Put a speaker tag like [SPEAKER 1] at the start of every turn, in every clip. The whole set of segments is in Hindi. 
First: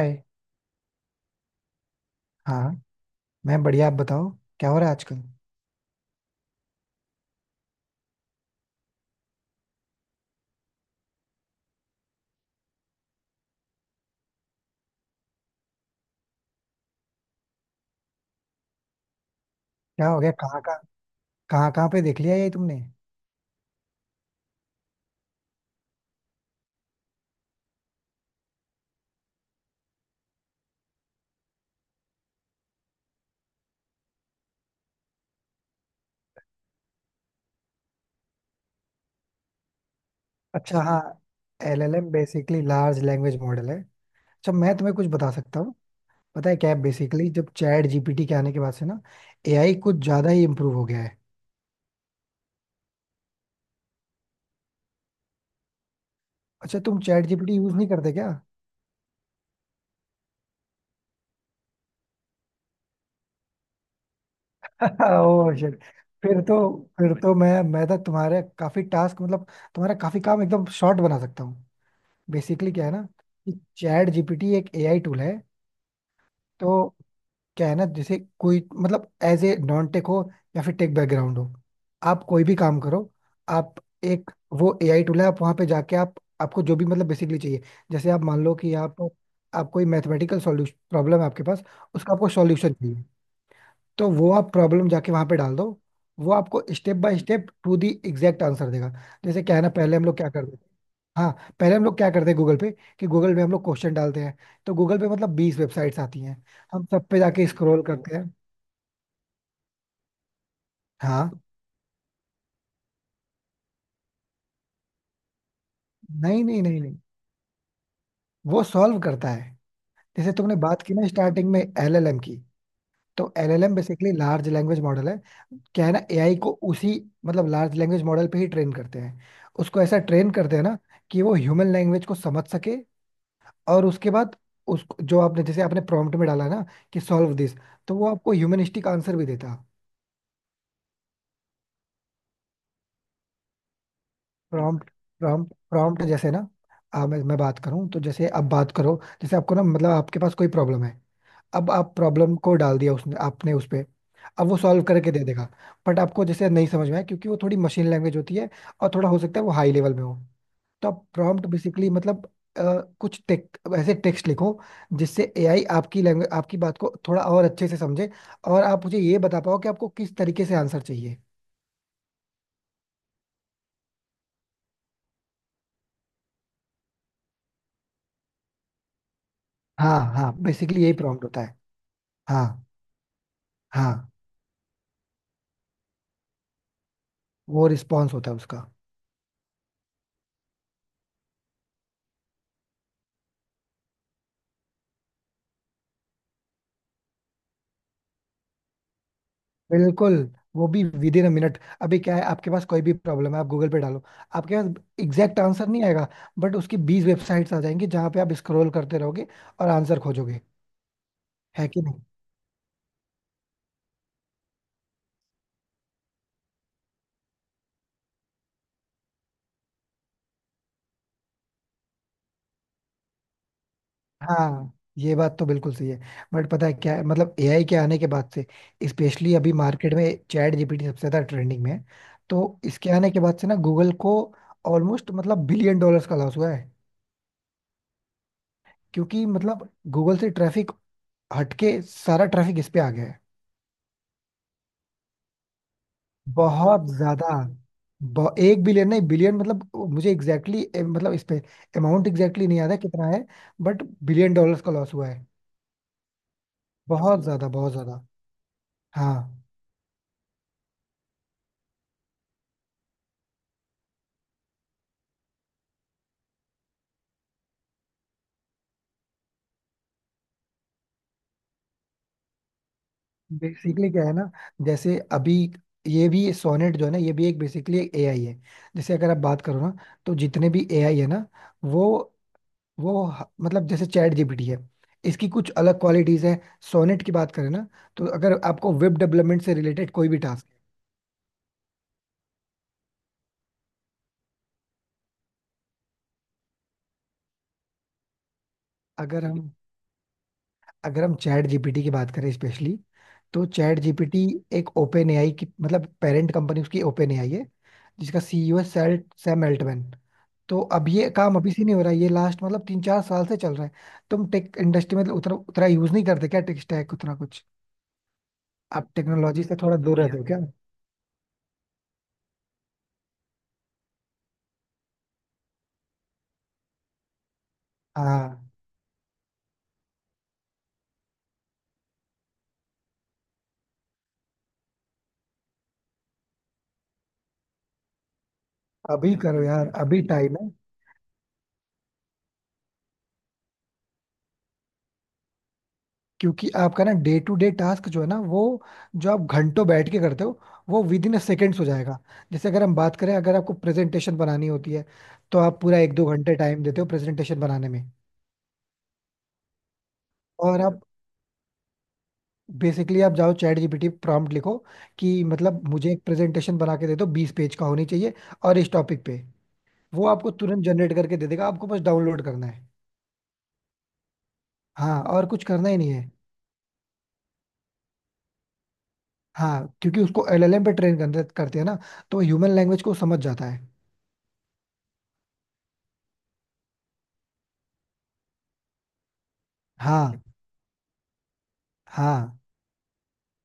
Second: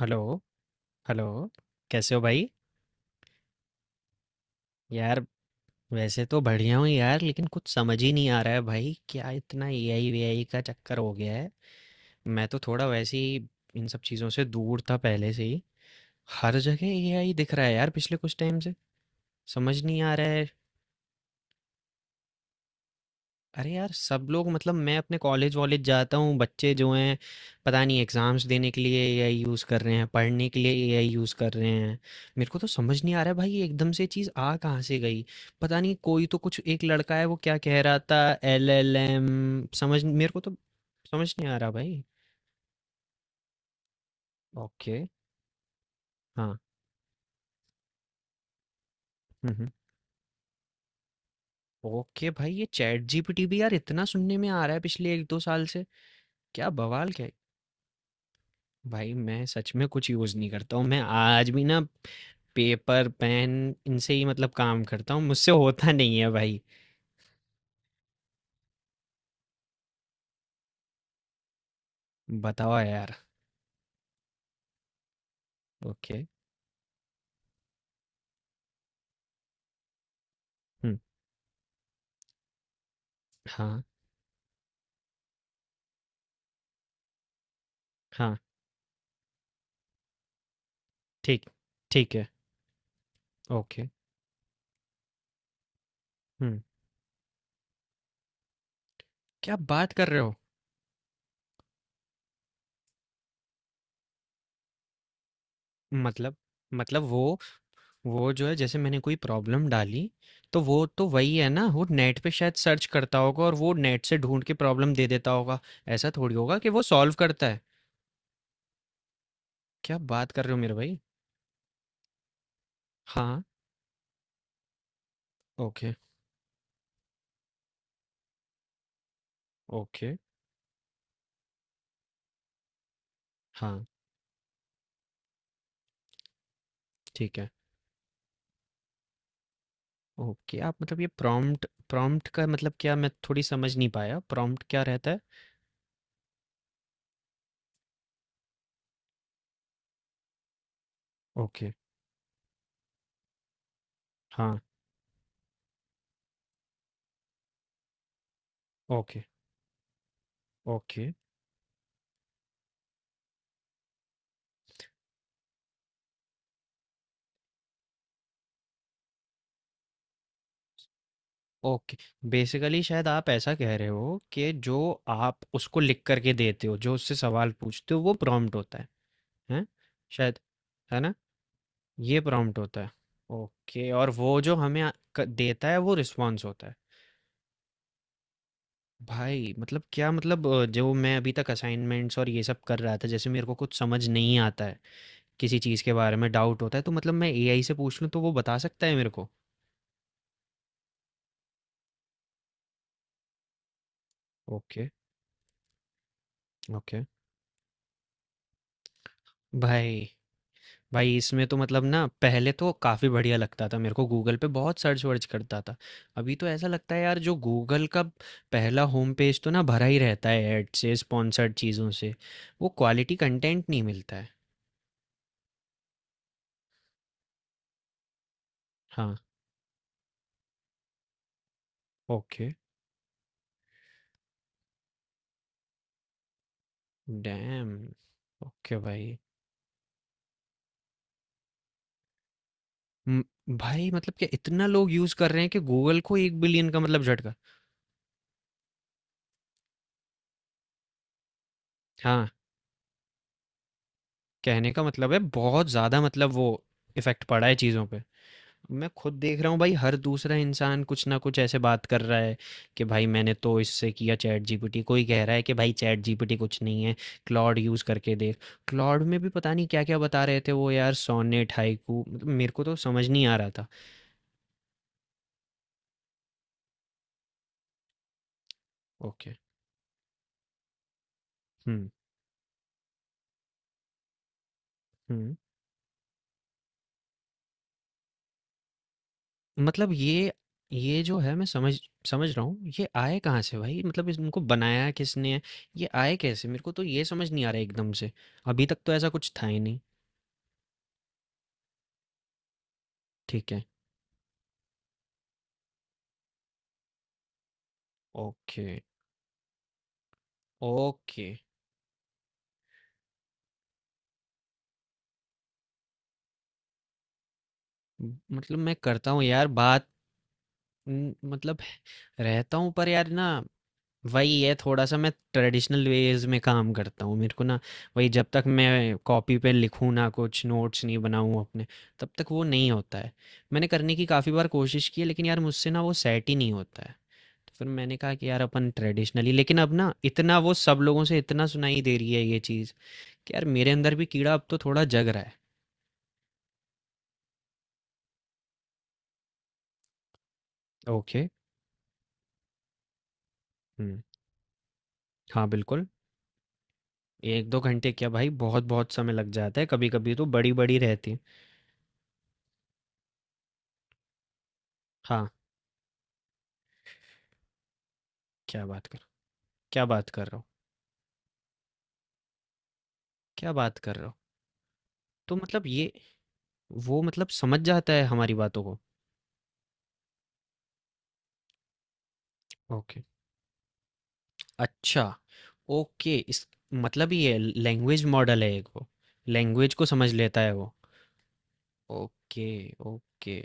[SPEAKER 1] हेलो, हेलो, कैसे हो भाई?
[SPEAKER 2] हाँ, मैं बढ़िया। आप बताओ क्या हो रहा है
[SPEAKER 1] यार
[SPEAKER 2] आजकल।
[SPEAKER 1] वैसे तो बढ़िया हूँ यार लेकिन कुछ समझ ही नहीं आ रहा है भाई क्या इतना एआई वीआई का चक्कर हो गया है। मैं तो थोड़ा वैसे ही इन सब चीज़ों से दूर था पहले से ही। हर जगह एआई दिख रहा है यार पिछले कुछ टाइम से, समझ नहीं
[SPEAKER 2] क्या
[SPEAKER 1] आ
[SPEAKER 2] हो
[SPEAKER 1] रहा
[SPEAKER 2] गया?
[SPEAKER 1] है।
[SPEAKER 2] कहाँ कहाँ? कहाँ कहाँ पे देख लिया ये तुमने?
[SPEAKER 1] अरे यार! सब लोग मतलब मैं अपने कॉलेज वॉलेज जाता हूँ, बच्चे जो हैं पता नहीं एग्ज़ाम्स देने के लिए एआई यूज़ कर रहे हैं, पढ़ने के लिए एआई यूज़ कर रहे हैं। मेरे को तो समझ नहीं आ रहा है भाई ये एकदम से चीज़ आ कहाँ से गई? पता नहीं कोई तो कुछ एक लड़का है वो क्या कह रहा था एलएलएम, समझ मेरे को तो
[SPEAKER 2] अच्छा हाँ।
[SPEAKER 1] समझ नहीं आ रहा
[SPEAKER 2] एल एल
[SPEAKER 1] भाई।
[SPEAKER 2] M basically large language model है। अच्छा, मैं तुम्हें
[SPEAKER 1] ओके।
[SPEAKER 2] कुछ बता सकता हूँ। पता
[SPEAKER 1] हाँ।
[SPEAKER 2] है क्या है, बेसिकली जब चैट जीपीटी के आने के बाद से ना,
[SPEAKER 1] हुँ, हुँ।
[SPEAKER 2] एआई कुछ ज्यादा ही इम्प्रूव हो गया है।
[SPEAKER 1] ओके भाई ये चैट जीपीटी भी यार इतना सुनने में आ रहा है पिछले 1-2 साल से, क्या
[SPEAKER 2] अच्छा, तुम
[SPEAKER 1] बवाल
[SPEAKER 2] चैट
[SPEAKER 1] क्या।
[SPEAKER 2] जीपीटी यूज नहीं करते क्या?
[SPEAKER 1] भाई मैं सच में कुछ यूज़ नहीं करता हूँ। मैं आज भी ना पेपर पेन इनसे ही मतलब काम करता हूँ, मुझसे
[SPEAKER 2] ओह शिट।
[SPEAKER 1] होता नहीं है
[SPEAKER 2] फिर तो
[SPEAKER 1] भाई।
[SPEAKER 2] फिर तो मैं तो तुम्हारे काफी टास्क मतलब तुम्हारा काफी काम एकदम शॉर्ट बना सकता हूँ। बेसिकली
[SPEAKER 1] बताओ
[SPEAKER 2] क्या है ना
[SPEAKER 1] यार।
[SPEAKER 2] कि चैट जीपीटी एक एआई टूल है।
[SPEAKER 1] ओके।
[SPEAKER 2] तो क्या है ना, जैसे कोई मतलब एज ए नॉन टेक हो या फिर टेक
[SPEAKER 1] हुँ,
[SPEAKER 2] बैकग्राउंड हो, आप कोई भी काम करो। आप
[SPEAKER 1] हाँ
[SPEAKER 2] एक वो एआई टूल है। आप वहां पे जाके आप आपको जो भी मतलब बेसिकली चाहिए, जैसे आप
[SPEAKER 1] हाँ।
[SPEAKER 2] मान लो कि आप कोई मैथमेटिकल सॉल्यूशन प्रॉब्लम है आपके
[SPEAKER 1] ठीक,
[SPEAKER 2] पास, उसका
[SPEAKER 1] ठीक है।
[SPEAKER 2] आपको सॉल्यूशन चाहिए,
[SPEAKER 1] ओके।
[SPEAKER 2] तो वो आप प्रॉब्लम जाके वहां पे डाल दो। वो
[SPEAKER 1] हुँ,
[SPEAKER 2] आपको step by step to the exact answer देगा। जैसे
[SPEAKER 1] क्या
[SPEAKER 2] क्या है ना,
[SPEAKER 1] बात
[SPEAKER 2] पहले हम
[SPEAKER 1] कर
[SPEAKER 2] लोग
[SPEAKER 1] रहे
[SPEAKER 2] क्या
[SPEAKER 1] हो।
[SPEAKER 2] करते... हाँ, पहले हम लोग क्या करते हैं गूगल पे। कि गूगल पे हम लोग क्वेश्चन डालते हैं। तो गूगल पे मतलब 20 वेबसाइट्स आती
[SPEAKER 1] मतलब
[SPEAKER 2] हैं। हम
[SPEAKER 1] मतलब
[SPEAKER 2] सब पे
[SPEAKER 1] वो
[SPEAKER 2] जाके स्क्रॉल करते हैं।
[SPEAKER 1] वो जो है जैसे मैंने कोई प्रॉब्लम डाली तो वो तो
[SPEAKER 2] हाँ।
[SPEAKER 1] वही है ना, वो नेट पे शायद सर्च करता होगा और वो नेट से ढूंढ के प्रॉब्लम दे देता होगा। ऐसा थोड़ी
[SPEAKER 2] नहीं
[SPEAKER 1] होगा
[SPEAKER 2] नहीं
[SPEAKER 1] कि
[SPEAKER 2] नहीं
[SPEAKER 1] वो
[SPEAKER 2] नहीं,
[SPEAKER 1] सॉल्व करता है।
[SPEAKER 2] वो सॉल्व करता है।
[SPEAKER 1] क्या बात
[SPEAKER 2] जैसे
[SPEAKER 1] कर रहे
[SPEAKER 2] तुमने
[SPEAKER 1] हो मेरे
[SPEAKER 2] बात की
[SPEAKER 1] भाई।
[SPEAKER 2] ना स्टार्टिंग में एलएलएम की, तो
[SPEAKER 1] हाँ।
[SPEAKER 2] LLM basically large language model है। क्या है
[SPEAKER 1] ओके।
[SPEAKER 2] ना, एआई को उसी मतलब लार्ज लैंग्वेज मॉडल पे ही ट्रेन करते हैं। उसको ऐसा
[SPEAKER 1] ओके।
[SPEAKER 2] ट्रेन करते हैं ना कि वो ह्यूमन लैंग्वेज को समझ सके।
[SPEAKER 1] हाँ।
[SPEAKER 2] और उसके बाद उसको जो आपने, जैसे आपने प्रॉम्प्ट में डाला ना कि सॉल्व
[SPEAKER 1] ठीक है।
[SPEAKER 2] दिस, तो वो आपको ह्यूमनिस्टिक आंसर भी देता।
[SPEAKER 1] ओके, आप मतलब ये प्रॉम्प्ट, प्रॉम्प्ट का मतलब क्या मैं थोड़ी समझ नहीं पाया, प्रॉम्प्ट क्या
[SPEAKER 2] प्रॉम्प्ट।
[SPEAKER 1] रहता है?
[SPEAKER 2] प्रॉम्प्ट, प्रॉम्प्ट जैसे ना, मैं बात करूं तो जैसे आप बात करो, जैसे आपको ना मतलब आपके पास कोई प्रॉब्लम है। अब
[SPEAKER 1] ओके,
[SPEAKER 2] आप प्रॉब्लम को डाल दिया उसने, आपने, उस पे अब वो
[SPEAKER 1] हाँ,
[SPEAKER 2] सॉल्व करके दे देगा। बट आपको जैसे नहीं समझ में आया क्योंकि वो थोड़ी मशीन लैंग्वेज होती है, और थोड़ा हो
[SPEAKER 1] ओके,
[SPEAKER 2] सकता है वो हाई लेवल में हो। तो
[SPEAKER 1] ओके,
[SPEAKER 2] प्रॉम्प्ट बेसिकली मतलब अ, कुछ टेक ऐसे टेक्स्ट लिखो जिससे एआई आपकी लैंग्वेज, आपकी बात को थोड़ा और अच्छे से समझे, और आप मुझे ये बता पाओ कि आपको किस तरीके से आंसर चाहिए।
[SPEAKER 1] ओके। बेसिकली शायद आप ऐसा कह रहे हो कि जो आप उसको लिख कर के देते हो, जो उससे सवाल पूछते हो वो प्रॉम्प्ट होता है, हैं?
[SPEAKER 2] हाँ हाँ,
[SPEAKER 1] शायद,
[SPEAKER 2] बेसिकली यही
[SPEAKER 1] है ना?
[SPEAKER 2] प्रॉम्प्ट होता है।
[SPEAKER 1] ये प्रॉम्प्ट
[SPEAKER 2] हाँ।
[SPEAKER 1] होता है। ओके और
[SPEAKER 2] हाँ,
[SPEAKER 1] वो जो हमें अ, क देता है वो रिस्पॉन्स होता है।
[SPEAKER 2] वो रिस्पॉन्स होता है उसका।
[SPEAKER 1] भाई मतलब क्या मतलब जो मैं अभी तक असाइनमेंट्स और ये सब कर रहा था, जैसे मेरे को कुछ समझ नहीं आता है। किसी चीज़ के बारे में डाउट होता है तो मतलब मैं एआई से पूछ लूँ तो वो बता सकता है मेरे को?
[SPEAKER 2] बिल्कुल, वो भी विद इन अ मिनट। अभी क्या है, आपके पास कोई भी प्रॉब्लम है आप गूगल पे डालो, आपके पास
[SPEAKER 1] ओके,
[SPEAKER 2] एग्जैक्ट आंसर नहीं आएगा। बट उसकी
[SPEAKER 1] ओके।
[SPEAKER 2] 20 वेबसाइट्स आ जाएंगी जहाँ पे आप स्क्रॉल करते रहोगे और आंसर
[SPEAKER 1] भाई,
[SPEAKER 2] खोजोगे।
[SPEAKER 1] भाई इसमें तो
[SPEAKER 2] है कि
[SPEAKER 1] मतलब
[SPEAKER 2] नहीं?
[SPEAKER 1] ना पहले तो काफ़ी बढ़िया लगता था, मेरे को गूगल पे बहुत सर्च-वर्च करता था। अभी तो ऐसा लगता है यार जो गूगल का पहला होम पेज तो ना भरा ही रहता है ऐड से, स्पॉन्सर्ड चीज़ों से। वो क्वालिटी कंटेंट नहीं मिलता है।
[SPEAKER 2] हाँ, ये बात तो बिल्कुल सही है। बट पता है क्या है, मतलब एआई के आने के बाद से
[SPEAKER 1] हाँ।
[SPEAKER 2] स्पेशली अभी मार्केट में चैट जीपीटी सबसे ज्यादा ट्रेंडिंग में है।
[SPEAKER 1] ओके।
[SPEAKER 2] तो इसके आने के बाद से ना, गूगल को ऑलमोस्ट मतलब बिलियन डॉलर्स का लॉस हुआ है।
[SPEAKER 1] डैम! ओके भाई।
[SPEAKER 2] क्योंकि मतलब गूगल से ट्रैफिक हटके सारा ट्रैफिक इस पे आ गया है।
[SPEAKER 1] उम, भाई मतलब क्या इतना लोग यूज़ कर रहे हैं कि गूगल को 1 बिलियन का
[SPEAKER 2] बहुत
[SPEAKER 1] मतलब
[SPEAKER 2] ज्यादा।
[SPEAKER 1] झटका।
[SPEAKER 2] एक बिलियन नहीं, बिलियन मतलब मुझे एग्जैक्टली मतलब इस पे अमाउंट
[SPEAKER 1] हाँ।
[SPEAKER 2] एग्जैक्टली नहीं याद है कितना है, बट बिलियन डॉलर्स
[SPEAKER 1] कहने
[SPEAKER 2] का
[SPEAKER 1] का
[SPEAKER 2] लॉस हुआ
[SPEAKER 1] मतलब है
[SPEAKER 2] है।
[SPEAKER 1] बहुत ज़्यादा मतलब वो
[SPEAKER 2] बहुत
[SPEAKER 1] इफ़ेक्ट पड़ा
[SPEAKER 2] ज्यादा,
[SPEAKER 1] है
[SPEAKER 2] बहुत
[SPEAKER 1] चीज़ों पे।
[SPEAKER 2] ज्यादा।
[SPEAKER 1] मैं खुद
[SPEAKER 2] हाँ,
[SPEAKER 1] देख रहा हूँ भाई हर दूसरा इंसान कुछ ना कुछ ऐसे बात कर रहा है कि भाई मैंने तो इससे किया चैटजीपीटी, कोई कह रहा है कि भाई चैटजीपीटी कुछ नहीं है, क्लॉड यूज़ करके देख। क्लॉड में भी पता नहीं क्या-क्या बता रहे थे वो यार सोनेट, हाइकू, मतलब मेरे को तो समझ नहीं आ रहा था।
[SPEAKER 2] बेसिकली क्या है ना, जैसे अभी ये भी सोनेट जो है ना, ये भी एक बेसिकली एक एआई है। जैसे अगर आप
[SPEAKER 1] ओके।
[SPEAKER 2] बात करो ना, तो जितने भी एआई है ना, वो
[SPEAKER 1] हुँ,
[SPEAKER 2] वो मतलब जैसे चैट जीपीटी है, इसकी
[SPEAKER 1] हुँ।
[SPEAKER 2] कुछ अलग क्वालिटीज है। सोनेट की बात करें ना, तो अगर आपको वेब डेवलपमेंट से रिलेटेड
[SPEAKER 1] मतलब
[SPEAKER 2] कोई भी
[SPEAKER 1] ये
[SPEAKER 2] टास्क...
[SPEAKER 1] ये जो है मैं समझ समझ रहा हूँ ये आए कहाँ से भाई, मतलब इनको बनाया किसने है, ये आए कैसे मेरे को तो ये समझ नहीं आ रहा है एकदम से, अभी तक तो ऐसा
[SPEAKER 2] अगर
[SPEAKER 1] कुछ था
[SPEAKER 2] हम
[SPEAKER 1] ही नहीं।
[SPEAKER 2] अगर हम चैट जीपीटी की बात करें स्पेशली, तो
[SPEAKER 1] ठीक है।
[SPEAKER 2] चैट जीपीटी एक ओपन एआई की मतलब पेरेंट कंपनी उसकी ओपन एआई है, जिसका सीईओ है
[SPEAKER 1] ओके।
[SPEAKER 2] सेल सैम अल्टमैन। तो अब ये
[SPEAKER 1] ओके।
[SPEAKER 2] काम अभी से नहीं हो रहा है, ये लास्ट मतलब 3-4 साल से चल रहा है। तुम टेक इंडस्ट्री में उतना उतना यूज नहीं करते क्या, टेक स्टैक उतना कुछ?
[SPEAKER 1] मतलब मैं
[SPEAKER 2] आप
[SPEAKER 1] करता हूँ
[SPEAKER 2] टेक्नोलॉजी
[SPEAKER 1] यार
[SPEAKER 2] से थोड़ा
[SPEAKER 1] बात।
[SPEAKER 2] दूर रहते हो क्या?
[SPEAKER 1] मतलब रहता हूँ पर यार ना वही है थोड़ा सा, मैं ट्रेडिशनल वेज में काम करता हूँ मेरे को ना वही, जब
[SPEAKER 2] हाँ,
[SPEAKER 1] तक मैं कॉपी पे लिखूँ ना, कुछ नोट्स नहीं बनाऊँ अपने तब तक वो नहीं होता है। मैंने करने की काफ़ी बार कोशिश की है लेकिन यार मुझसे ना वो सेट ही नहीं होता है, तो फिर मैंने कहा कि यार अपन
[SPEAKER 2] अभी
[SPEAKER 1] ट्रेडिशनली,
[SPEAKER 2] करो
[SPEAKER 1] लेकिन
[SPEAKER 2] यार
[SPEAKER 1] अब ना
[SPEAKER 2] अभी टाइम
[SPEAKER 1] इतना
[SPEAKER 2] है।
[SPEAKER 1] वो सब लोगों से इतना सुनाई दे रही है ये चीज़ कि यार मेरे अंदर भी कीड़ा अब तो थोड़ा जग रहा है।
[SPEAKER 2] क्योंकि आपका ना डे टू डे टास्क जो है ना, वो जो आप घंटों बैठ के करते हो, वो विद इन
[SPEAKER 1] ओके।
[SPEAKER 2] सेकेंड्स हो जाएगा। जैसे अगर हम बात करें, अगर आपको
[SPEAKER 1] हम्म।
[SPEAKER 2] प्रेजेंटेशन बनानी होती है, तो
[SPEAKER 1] हाँ
[SPEAKER 2] आप पूरा
[SPEAKER 1] बिल्कुल।
[SPEAKER 2] एक दो घंटे टाइम देते हो प्रेजेंटेशन
[SPEAKER 1] एक दो
[SPEAKER 2] बनाने में।
[SPEAKER 1] घंटे क्या भाई बहुत बहुत समय लग जाता है, कभी कभी तो बड़ी
[SPEAKER 2] और
[SPEAKER 1] बड़ी
[SPEAKER 2] आप
[SPEAKER 1] रहती है।
[SPEAKER 2] बेसिकली आप जाओ चैट जीपीटी प्रॉम्प्ट लिखो कि
[SPEAKER 1] हाँ।
[SPEAKER 2] मतलब मुझे एक प्रेजेंटेशन बना के दे दो 20 पेज का होनी चाहिए और
[SPEAKER 1] क्या
[SPEAKER 2] इस
[SPEAKER 1] बात कर
[SPEAKER 2] टॉपिक पे।
[SPEAKER 1] क्या
[SPEAKER 2] वो
[SPEAKER 1] बात कर
[SPEAKER 2] आपको
[SPEAKER 1] रहा हूँ।
[SPEAKER 2] तुरंत जनरेट करके दे देगा, आपको बस डाउनलोड करना है।
[SPEAKER 1] क्या बात कर रहे हो?
[SPEAKER 2] हाँ, और
[SPEAKER 1] तो
[SPEAKER 2] कुछ
[SPEAKER 1] मतलब
[SPEAKER 2] करना ही नहीं
[SPEAKER 1] ये
[SPEAKER 2] है।
[SPEAKER 1] वो मतलब समझ जाता है हमारी बातों को।
[SPEAKER 2] हाँ क्योंकि उसको एलएलएम पे ट्रेन करते हैं ना, तो ह्यूमन लैंग्वेज को
[SPEAKER 1] ओके।
[SPEAKER 2] समझ जाता है।
[SPEAKER 1] अच्छा, ओके इस मतलब ये लैंग्वेज मॉडल है एक वो। लैंग्वेज को समझ
[SPEAKER 2] हाँ।
[SPEAKER 1] लेता है वो।
[SPEAKER 2] हाँ।
[SPEAKER 1] Okay, okay.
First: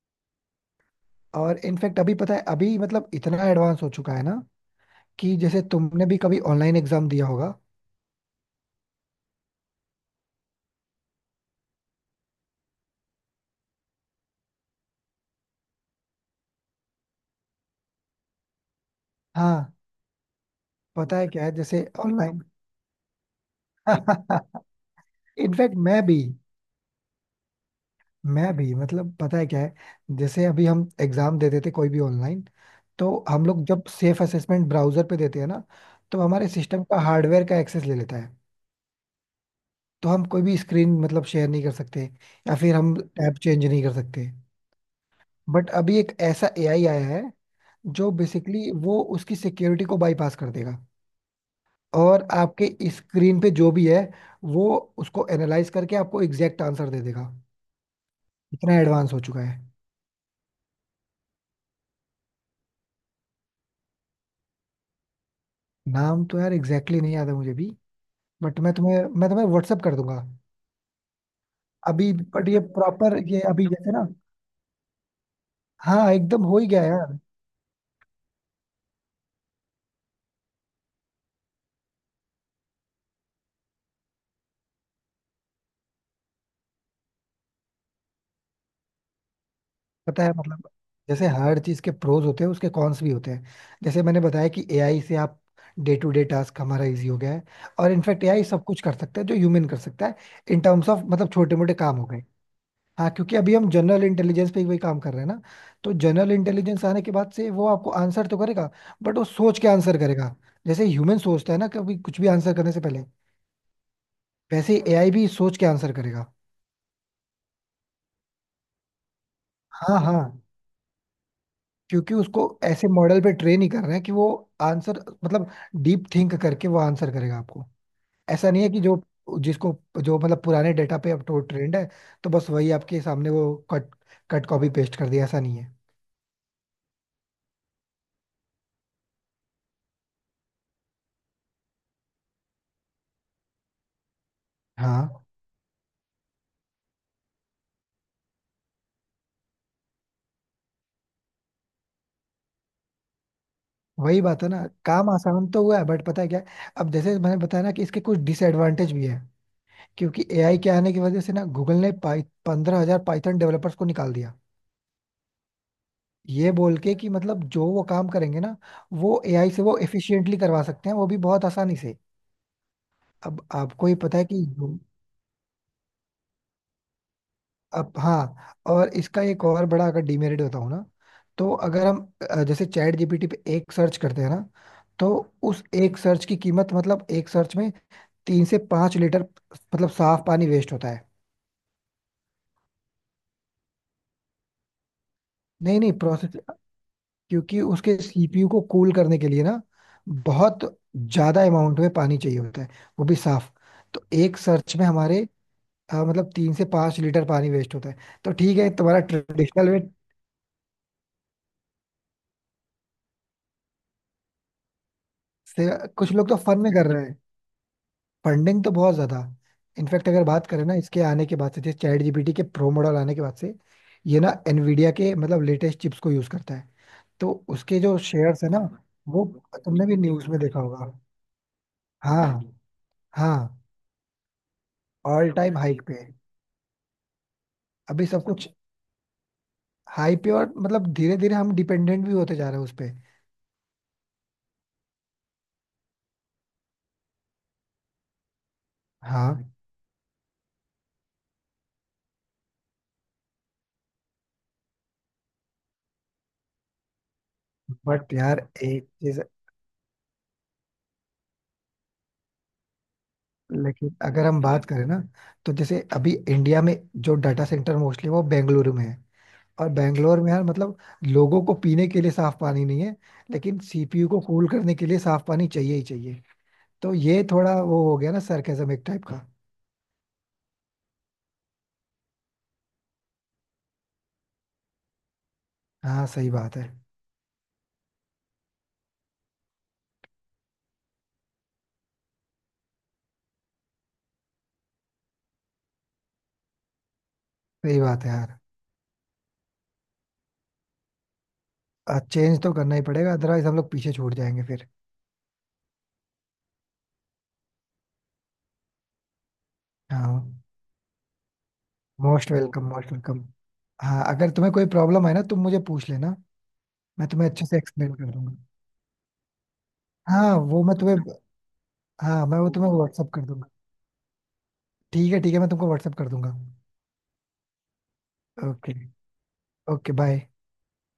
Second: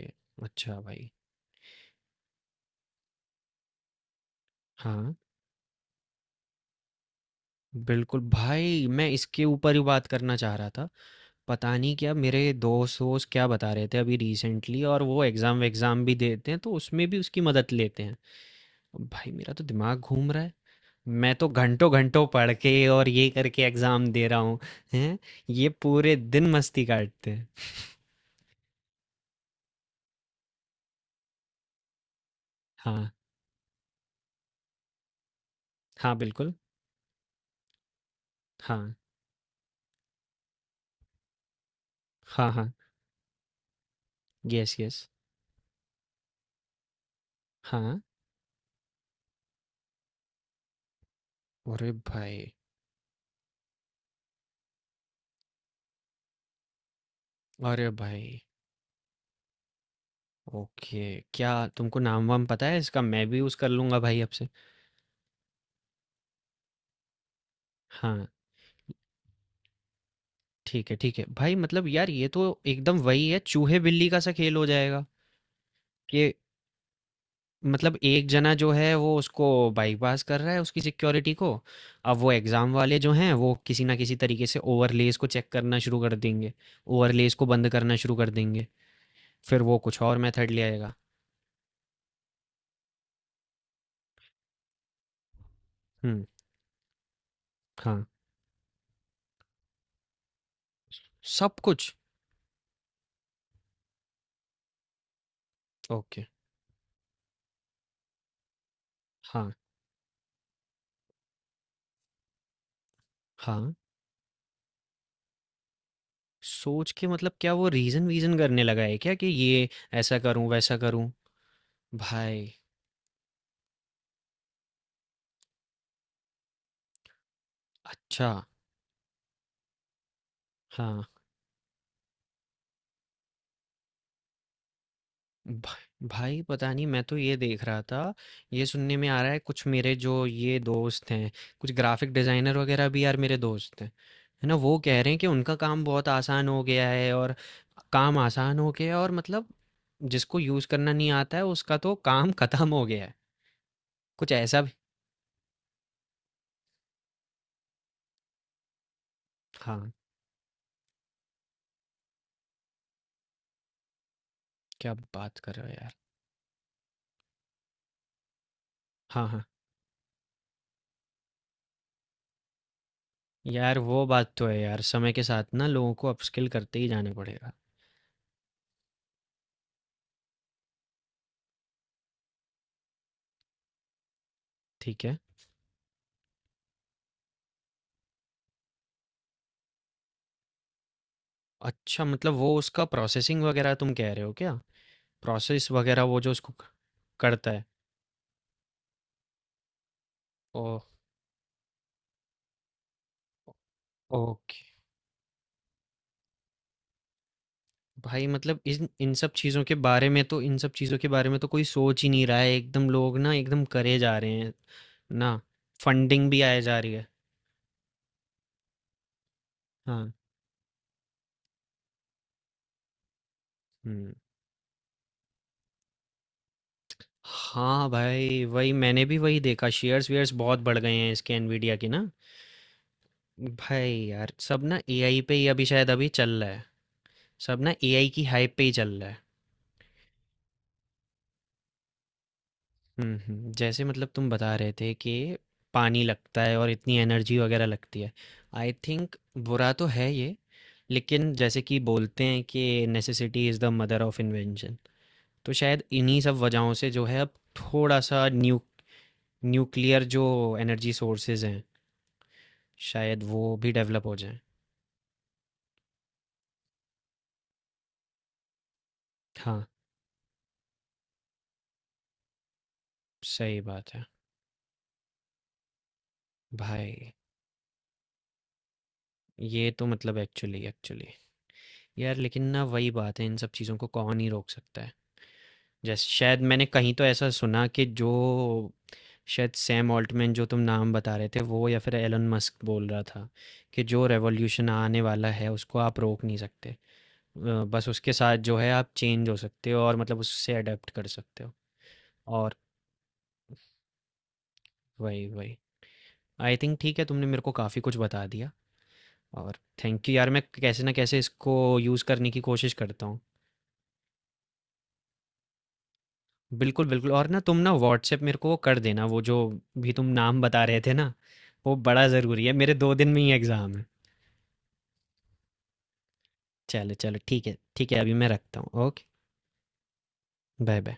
[SPEAKER 1] अच्छा भाई।
[SPEAKER 2] और इनफैक्ट अभी पता है, अभी मतलब इतना एडवांस हो चुका है ना,
[SPEAKER 1] हाँ,
[SPEAKER 2] कि जैसे तुमने भी कभी ऑनलाइन एग्जाम दिया होगा।
[SPEAKER 1] बिल्कुल भाई मैं इसके ऊपर ही बात करना चाह रहा था। पता नहीं क्या मेरे दोस्त-वोस्त क्या बता रहे थे अभी रिसेंटली, और वो एग्ज़ाम-वेग्ज़ाम भी देते हैं तो उसमें भी उसकी मदद लेते हैं। भाई मेरा तो
[SPEAKER 2] हाँ,
[SPEAKER 1] दिमाग घूम रहा है।
[SPEAKER 2] पता है
[SPEAKER 1] मैं
[SPEAKER 2] क्या
[SPEAKER 1] तो
[SPEAKER 2] है, जैसे
[SPEAKER 1] घंटों-घंटों
[SPEAKER 2] ऑनलाइन...
[SPEAKER 1] पढ़ के और ये करके एग्ज़ाम दे रहा हूँ, हैं? ये
[SPEAKER 2] इनफैक्ट मैं
[SPEAKER 1] पूरे
[SPEAKER 2] भी,
[SPEAKER 1] दिन मस्ती काटते हैं।
[SPEAKER 2] मतलब पता है क्या है, जैसे अभी हम एग्जाम देते थे कोई भी ऑनलाइन।
[SPEAKER 1] हाँ,
[SPEAKER 2] तो हम लोग जब सेफ असेसमेंट ब्राउजर पे देते हैं ना,
[SPEAKER 1] हाँ,
[SPEAKER 2] तो हमारे
[SPEAKER 1] बिल्कुल।
[SPEAKER 2] सिस्टम का हार्डवेयर का एक्सेस ले लेता है।
[SPEAKER 1] हाँ,
[SPEAKER 2] तो हम कोई भी स्क्रीन मतलब शेयर नहीं कर सकते,
[SPEAKER 1] हाँ,
[SPEAKER 2] या
[SPEAKER 1] हाँ।
[SPEAKER 2] फिर हम टैब चेंज नहीं कर सकते।
[SPEAKER 1] Yes, yes.
[SPEAKER 2] बट अभी एक ऐसा एआई आया है,
[SPEAKER 1] हाँ।
[SPEAKER 2] जो बेसिकली वो उसकी सिक्योरिटी को बाईपास कर देगा,
[SPEAKER 1] अरे
[SPEAKER 2] और
[SPEAKER 1] भाई!
[SPEAKER 2] आपके स्क्रीन पे जो भी है, वो उसको एनालाइज करके आपको एग्जैक्ट आंसर दे देगा।
[SPEAKER 1] अरे भाई!
[SPEAKER 2] इतना एडवांस हो चुका है।
[SPEAKER 1] ओके, क्या तुमको नाम-वाम पता है इसका? मैं भी यूज़ कर लूँगा भाई अब से।
[SPEAKER 2] नाम तो यार एग्जैक्टली exactly नहीं याद है मुझे भी,
[SPEAKER 1] हाँ,
[SPEAKER 2] बट मैं तुम्हें व्हाट्सअप कर दूंगा।
[SPEAKER 1] ठीक है, ठीक है। भाई मतलब यार
[SPEAKER 2] अभी
[SPEAKER 1] ये तो
[SPEAKER 2] बट ये
[SPEAKER 1] एकदम
[SPEAKER 2] प्रॉपर,
[SPEAKER 1] वही है
[SPEAKER 2] ये अभी जैसे ना...
[SPEAKER 1] चूहे-बिल्ली का सा खेल हो जाएगा।
[SPEAKER 2] हाँ
[SPEAKER 1] ये
[SPEAKER 2] एकदम हो ही गया यार।
[SPEAKER 1] मतलब एक जना जो है वो उसको बाईपास कर रहा है उसकी सिक्योरिटी को, अब वो एग्ज़ाम वाले जो हैं वो किसी ना किसी तरीके से ओवरलेस को चेक करना शुरू कर देंगे, ओवरलेस को बंद करना शुरू कर देंगे, फिर वो कुछ और
[SPEAKER 2] पता है
[SPEAKER 1] मेथड ले
[SPEAKER 2] मतलब,
[SPEAKER 1] आएगा।
[SPEAKER 2] जैसे हर चीज के प्रोज होते हैं उसके कॉन्स भी होते हैं। जैसे मैंने बताया कि एआई से आप day to
[SPEAKER 1] hmm.
[SPEAKER 2] Day task हमारा इजी हो गया है। और
[SPEAKER 1] हाँ
[SPEAKER 2] इनफैक्ट एआई सब कुछ कर सकता है जो ह्यूमन कर सकता है, इन टर्म्स ऑफ मतलब छोटे
[SPEAKER 1] सब
[SPEAKER 2] मोटे
[SPEAKER 1] कुछ।
[SPEAKER 2] काम हो गए। हाँ, क्योंकि अभी हम जनरल इंटेलिजेंस पे ही वही काम कर रहे हैं ना। तो
[SPEAKER 1] ओके।
[SPEAKER 2] जनरल इंटेलिजेंस आने के बाद से वो आपको आंसर तो करेगा, बट वो
[SPEAKER 1] हाँ
[SPEAKER 2] सोच के आंसर करेगा। जैसे ह्यूमन सोचता है ना कभी कुछ भी आंसर करने से पहले,
[SPEAKER 1] हाँ।
[SPEAKER 2] वैसे एआई भी सोच के आंसर करेगा।
[SPEAKER 1] सोच के मतलब क्या वो रीज़न वीज़न करने लगा है क्या कि ये
[SPEAKER 2] हाँ
[SPEAKER 1] ऐसा
[SPEAKER 2] हाँ,
[SPEAKER 1] करूं वैसा करूं।
[SPEAKER 2] क्योंकि उसको
[SPEAKER 1] भाई,
[SPEAKER 2] ऐसे मॉडल पे ट्रेन ही कर रहे हैं कि वो आंसर मतलब डीप थिंक करके वो आंसर करेगा आपको।
[SPEAKER 1] अच्छा।
[SPEAKER 2] ऐसा नहीं है कि जिसको जो मतलब पुराने डेटा
[SPEAKER 1] हाँ।
[SPEAKER 2] पे अब तो ट्रेंड है, तो बस वही आपके सामने वो कट कट कॉपी पेस्ट कर दिया, ऐसा नहीं
[SPEAKER 1] भा
[SPEAKER 2] है।
[SPEAKER 1] भाई पता नहीं मैं तो ये देख रहा था, ये सुनने में आ रहा है कुछ मेरे जो ये दोस्त हैं, कुछ ग्राफिक डिजाइनर वगैरह भी यार मेरे दोस्त हैं, है ना, वो कह
[SPEAKER 2] हाँ
[SPEAKER 1] रहे हैं कि उनका काम बहुत आसान हो गया है और काम आसान हो गया है और मतलब जिसको यूज करना नहीं आता है उसका तो काम खत्म हो गया है।
[SPEAKER 2] वही
[SPEAKER 1] कुछ
[SPEAKER 2] बात है
[SPEAKER 1] ऐसा
[SPEAKER 2] ना,
[SPEAKER 1] भी।
[SPEAKER 2] काम आसान तो हुआ है, बट पता है क्या है? अब जैसे मैंने बताया ना कि इसके कुछ डिसएडवांटेज भी है।
[SPEAKER 1] हाँ।
[SPEAKER 2] क्योंकि एआई के आने की वजह से ना, गूगल ने पाई 15,000 पाइथन डेवलपर्स को निकाल दिया।
[SPEAKER 1] क्या बात कर रहे हो यार।
[SPEAKER 2] ये बोल के कि मतलब जो वो काम करेंगे ना, वो
[SPEAKER 1] हाँ हाँ।
[SPEAKER 2] एआई से वो एफिशिएंटली करवा सकते हैं, वो भी बहुत आसानी से। अब
[SPEAKER 1] यार
[SPEAKER 2] आपको ही
[SPEAKER 1] वो
[SPEAKER 2] पता है
[SPEAKER 1] बात
[SPEAKER 2] कि
[SPEAKER 1] तो है
[SPEAKER 2] जो-
[SPEAKER 1] यार, समय के साथ ना लोगों को अपस्किल करते ही जाना पड़ेगा।
[SPEAKER 2] अब हाँ, और इसका एक और बड़ा अगर डिमेरिट बताऊँ ना, तो अगर हम जैसे चैट जीपीटी पे एक सर्च करते हैं ना,
[SPEAKER 1] ठीक
[SPEAKER 2] तो
[SPEAKER 1] है।
[SPEAKER 2] उस एक सर्च की कीमत मतलब एक सर्च में 3 से 5 लीटर मतलब साफ पानी वेस्ट होता है।
[SPEAKER 1] अच्छा मतलब वो उसका प्रोसेसिंग वगैरह तुम कह रहे हो क्या, प्रोसेस
[SPEAKER 2] नहीं नहीं,
[SPEAKER 1] वगैरह वो जो
[SPEAKER 2] प्रोसेस
[SPEAKER 1] उसको क करता
[SPEAKER 2] क्योंकि
[SPEAKER 1] है।
[SPEAKER 2] उसके सीपीयू को कूल करने के लिए ना बहुत
[SPEAKER 1] ओह!
[SPEAKER 2] ज्यादा अमाउंट में पानी चाहिए होता है, वो भी साफ। तो एक
[SPEAKER 1] ओके।
[SPEAKER 2] सर्च में हमारे मतलब 3 से 5 लीटर पानी वेस्ट होता है।
[SPEAKER 1] भाई
[SPEAKER 2] तो ठीक
[SPEAKER 1] मतलब
[SPEAKER 2] है,
[SPEAKER 1] इन
[SPEAKER 2] तुम्हारा
[SPEAKER 1] इन सब चीज़ों
[SPEAKER 2] ट्रेडिशनल
[SPEAKER 1] के
[SPEAKER 2] वे
[SPEAKER 1] बारे में तो इन सब चीज़ों के बारे में तो कोई सोच ही नहीं रहा है, एकदम लोग ना एकदम करे जा रहे हैं, ना?
[SPEAKER 2] से कुछ लोग
[SPEAKER 1] फंडिंग
[SPEAKER 2] तो
[SPEAKER 1] भी
[SPEAKER 2] फन
[SPEAKER 1] आए
[SPEAKER 2] में
[SPEAKER 1] जा
[SPEAKER 2] कर
[SPEAKER 1] रही
[SPEAKER 2] रहे
[SPEAKER 1] है।
[SPEAKER 2] हैं। फंडिंग तो बहुत ज्यादा। इनफैक्ट
[SPEAKER 1] हाँ।
[SPEAKER 2] अगर बात करें ना, इसके आने के बाद से जैसे चैट जीपीटी के प्रो मॉडल आने के बाद से,
[SPEAKER 1] हुँ।
[SPEAKER 2] ये ना एनवीडिया के मतलब लेटेस्ट चिप्स को यूज करता है। तो उसके
[SPEAKER 1] हाँ
[SPEAKER 2] जो
[SPEAKER 1] भाई,
[SPEAKER 2] शेयर्स है ना,
[SPEAKER 1] वही मैंने भी
[SPEAKER 2] वो
[SPEAKER 1] वही देखा
[SPEAKER 2] तुमने भी न्यूज
[SPEAKER 1] शेयर्स-वेयर्स
[SPEAKER 2] में
[SPEAKER 1] बहुत
[SPEAKER 2] देखा
[SPEAKER 1] बढ़
[SPEAKER 2] होगा।
[SPEAKER 1] गए हैं इसके एनवीडिया के ना।
[SPEAKER 2] हाँ। हाँ।
[SPEAKER 1] भाई यार, सब ना एआई
[SPEAKER 2] ऑल
[SPEAKER 1] पे ही
[SPEAKER 2] टाइम
[SPEAKER 1] अभी
[SPEAKER 2] हाइक
[SPEAKER 1] शायद
[SPEAKER 2] पे
[SPEAKER 1] अभी
[SPEAKER 2] है।
[SPEAKER 1] चल रहा है। सब ना
[SPEAKER 2] अभी
[SPEAKER 1] एआई की
[SPEAKER 2] सब कुछ
[SPEAKER 1] हाइप पे ही चल रहा है।
[SPEAKER 2] हाई पे, और मतलब धीरे धीरे हम डिपेंडेंट भी होते जा रहे हैं उस पे।
[SPEAKER 1] हुँ, हुँ। जैसे मतलब तुम बता रहे थे कि पानी लगता है और इतनी एनर्जी वगैरह लगती है। आई थिंक
[SPEAKER 2] हाँ।
[SPEAKER 1] बुरा तो है ये, लेकिन जैसे कि बोलते हैं कि necessity is the mother of invention. तो शायद इन्हीं सब वजहों से जो है अब
[SPEAKER 2] बट
[SPEAKER 1] थोड़ा-सा
[SPEAKER 2] यार एक चीज,
[SPEAKER 1] न्यूक्लियर जो एनर्जी सोर्सेज़ हैं, शायद वो भी
[SPEAKER 2] लेकिन
[SPEAKER 1] डेवलप हो
[SPEAKER 2] अगर
[SPEAKER 1] जाएँ।
[SPEAKER 2] हम बात करें ना, तो जैसे अभी इंडिया में जो डाटा सेंटर मोस्टली वो बेंगलुरु में है।
[SPEAKER 1] हाँ,
[SPEAKER 2] और बेंगलोर में यार मतलब लोगों को पीने के लिए साफ पानी नहीं है, लेकिन
[SPEAKER 1] सही बात है।
[SPEAKER 2] सीपीयू को कूल करने के लिए साफ पानी चाहिए ही चाहिए। तो
[SPEAKER 1] भाई,
[SPEAKER 2] ये थोड़ा वो हो गया ना, सरकेज़म एक टाइप का।
[SPEAKER 1] ये तो मतलब एक्चुअली एक्चुअली। यार लेकिन ना वही बात है, इन सब चीज़ों को कौन ही रोक सकता है।
[SPEAKER 2] हाँ
[SPEAKER 1] जैसे
[SPEAKER 2] सही
[SPEAKER 1] शायद
[SPEAKER 2] बात है।
[SPEAKER 1] मैंने कहीं तो ऐसा सुना कि जो शायद सैम ऑल्टमैन जो तुम नाम बता रहे थे वो या फिर एलन मस्क बोल रहा था कि जो रेवोल्यूशन आने वाला है उसको आप रोक नहीं सकते,
[SPEAKER 2] सही
[SPEAKER 1] बस
[SPEAKER 2] बात है
[SPEAKER 1] उसके साथ
[SPEAKER 2] यार,
[SPEAKER 1] जो है आप चेंज हो सकते हो और मतलब उससे अडेप्ट कर सकते हो।
[SPEAKER 2] चेंज तो
[SPEAKER 1] और
[SPEAKER 2] करना ही पड़ेगा, अदरवाइज हम लोग पीछे छूट जाएंगे फिर।
[SPEAKER 1] वही वही आई थिंक ठीक है, तुमने मेरे को काफ़ी कुछ बता दिया। और थैंक यू यार
[SPEAKER 2] हाँ,
[SPEAKER 1] मैं कैसे ना कैसे इसको यूज़ करने
[SPEAKER 2] मोस्ट
[SPEAKER 1] की
[SPEAKER 2] वेलकम,
[SPEAKER 1] कोशिश
[SPEAKER 2] मोस्ट
[SPEAKER 1] करता
[SPEAKER 2] वेलकम।
[SPEAKER 1] हूँ।
[SPEAKER 2] हाँ, अगर तुम्हें कोई प्रॉब्लम है ना तुम मुझे पूछ लेना,
[SPEAKER 1] बिल्कुल,
[SPEAKER 2] मैं
[SPEAKER 1] बिल्कुल, और
[SPEAKER 2] तुम्हें
[SPEAKER 1] ना
[SPEAKER 2] अच्छे
[SPEAKER 1] तुम
[SPEAKER 2] से
[SPEAKER 1] ना
[SPEAKER 2] एक्सप्लेन कर
[SPEAKER 1] व्हाट्सएप
[SPEAKER 2] दूंगा।
[SPEAKER 1] मेरे को वो कर देना वो जो भी तुम
[SPEAKER 2] हाँ,
[SPEAKER 1] नाम
[SPEAKER 2] वो
[SPEAKER 1] बता
[SPEAKER 2] मैं
[SPEAKER 1] रहे थे
[SPEAKER 2] तुम्हें...
[SPEAKER 1] ना, वो बड़ा
[SPEAKER 2] हाँ मैं
[SPEAKER 1] ज़रूरी
[SPEAKER 2] वो
[SPEAKER 1] है,
[SPEAKER 2] तुम्हें
[SPEAKER 1] मेरे 2 दिन
[SPEAKER 2] व्हाट्सअप कर
[SPEAKER 1] में ही
[SPEAKER 2] दूंगा।
[SPEAKER 1] एग्ज़ाम है।
[SPEAKER 2] ठीक है, ठीक है, मैं तुमको व्हाट्सअप कर दूंगा।
[SPEAKER 1] चलो, चलो ठीक है अभी मैं रखता
[SPEAKER 2] ओके।
[SPEAKER 1] हूँ। Okay,
[SPEAKER 2] okay bye.
[SPEAKER 1] Bye, bye.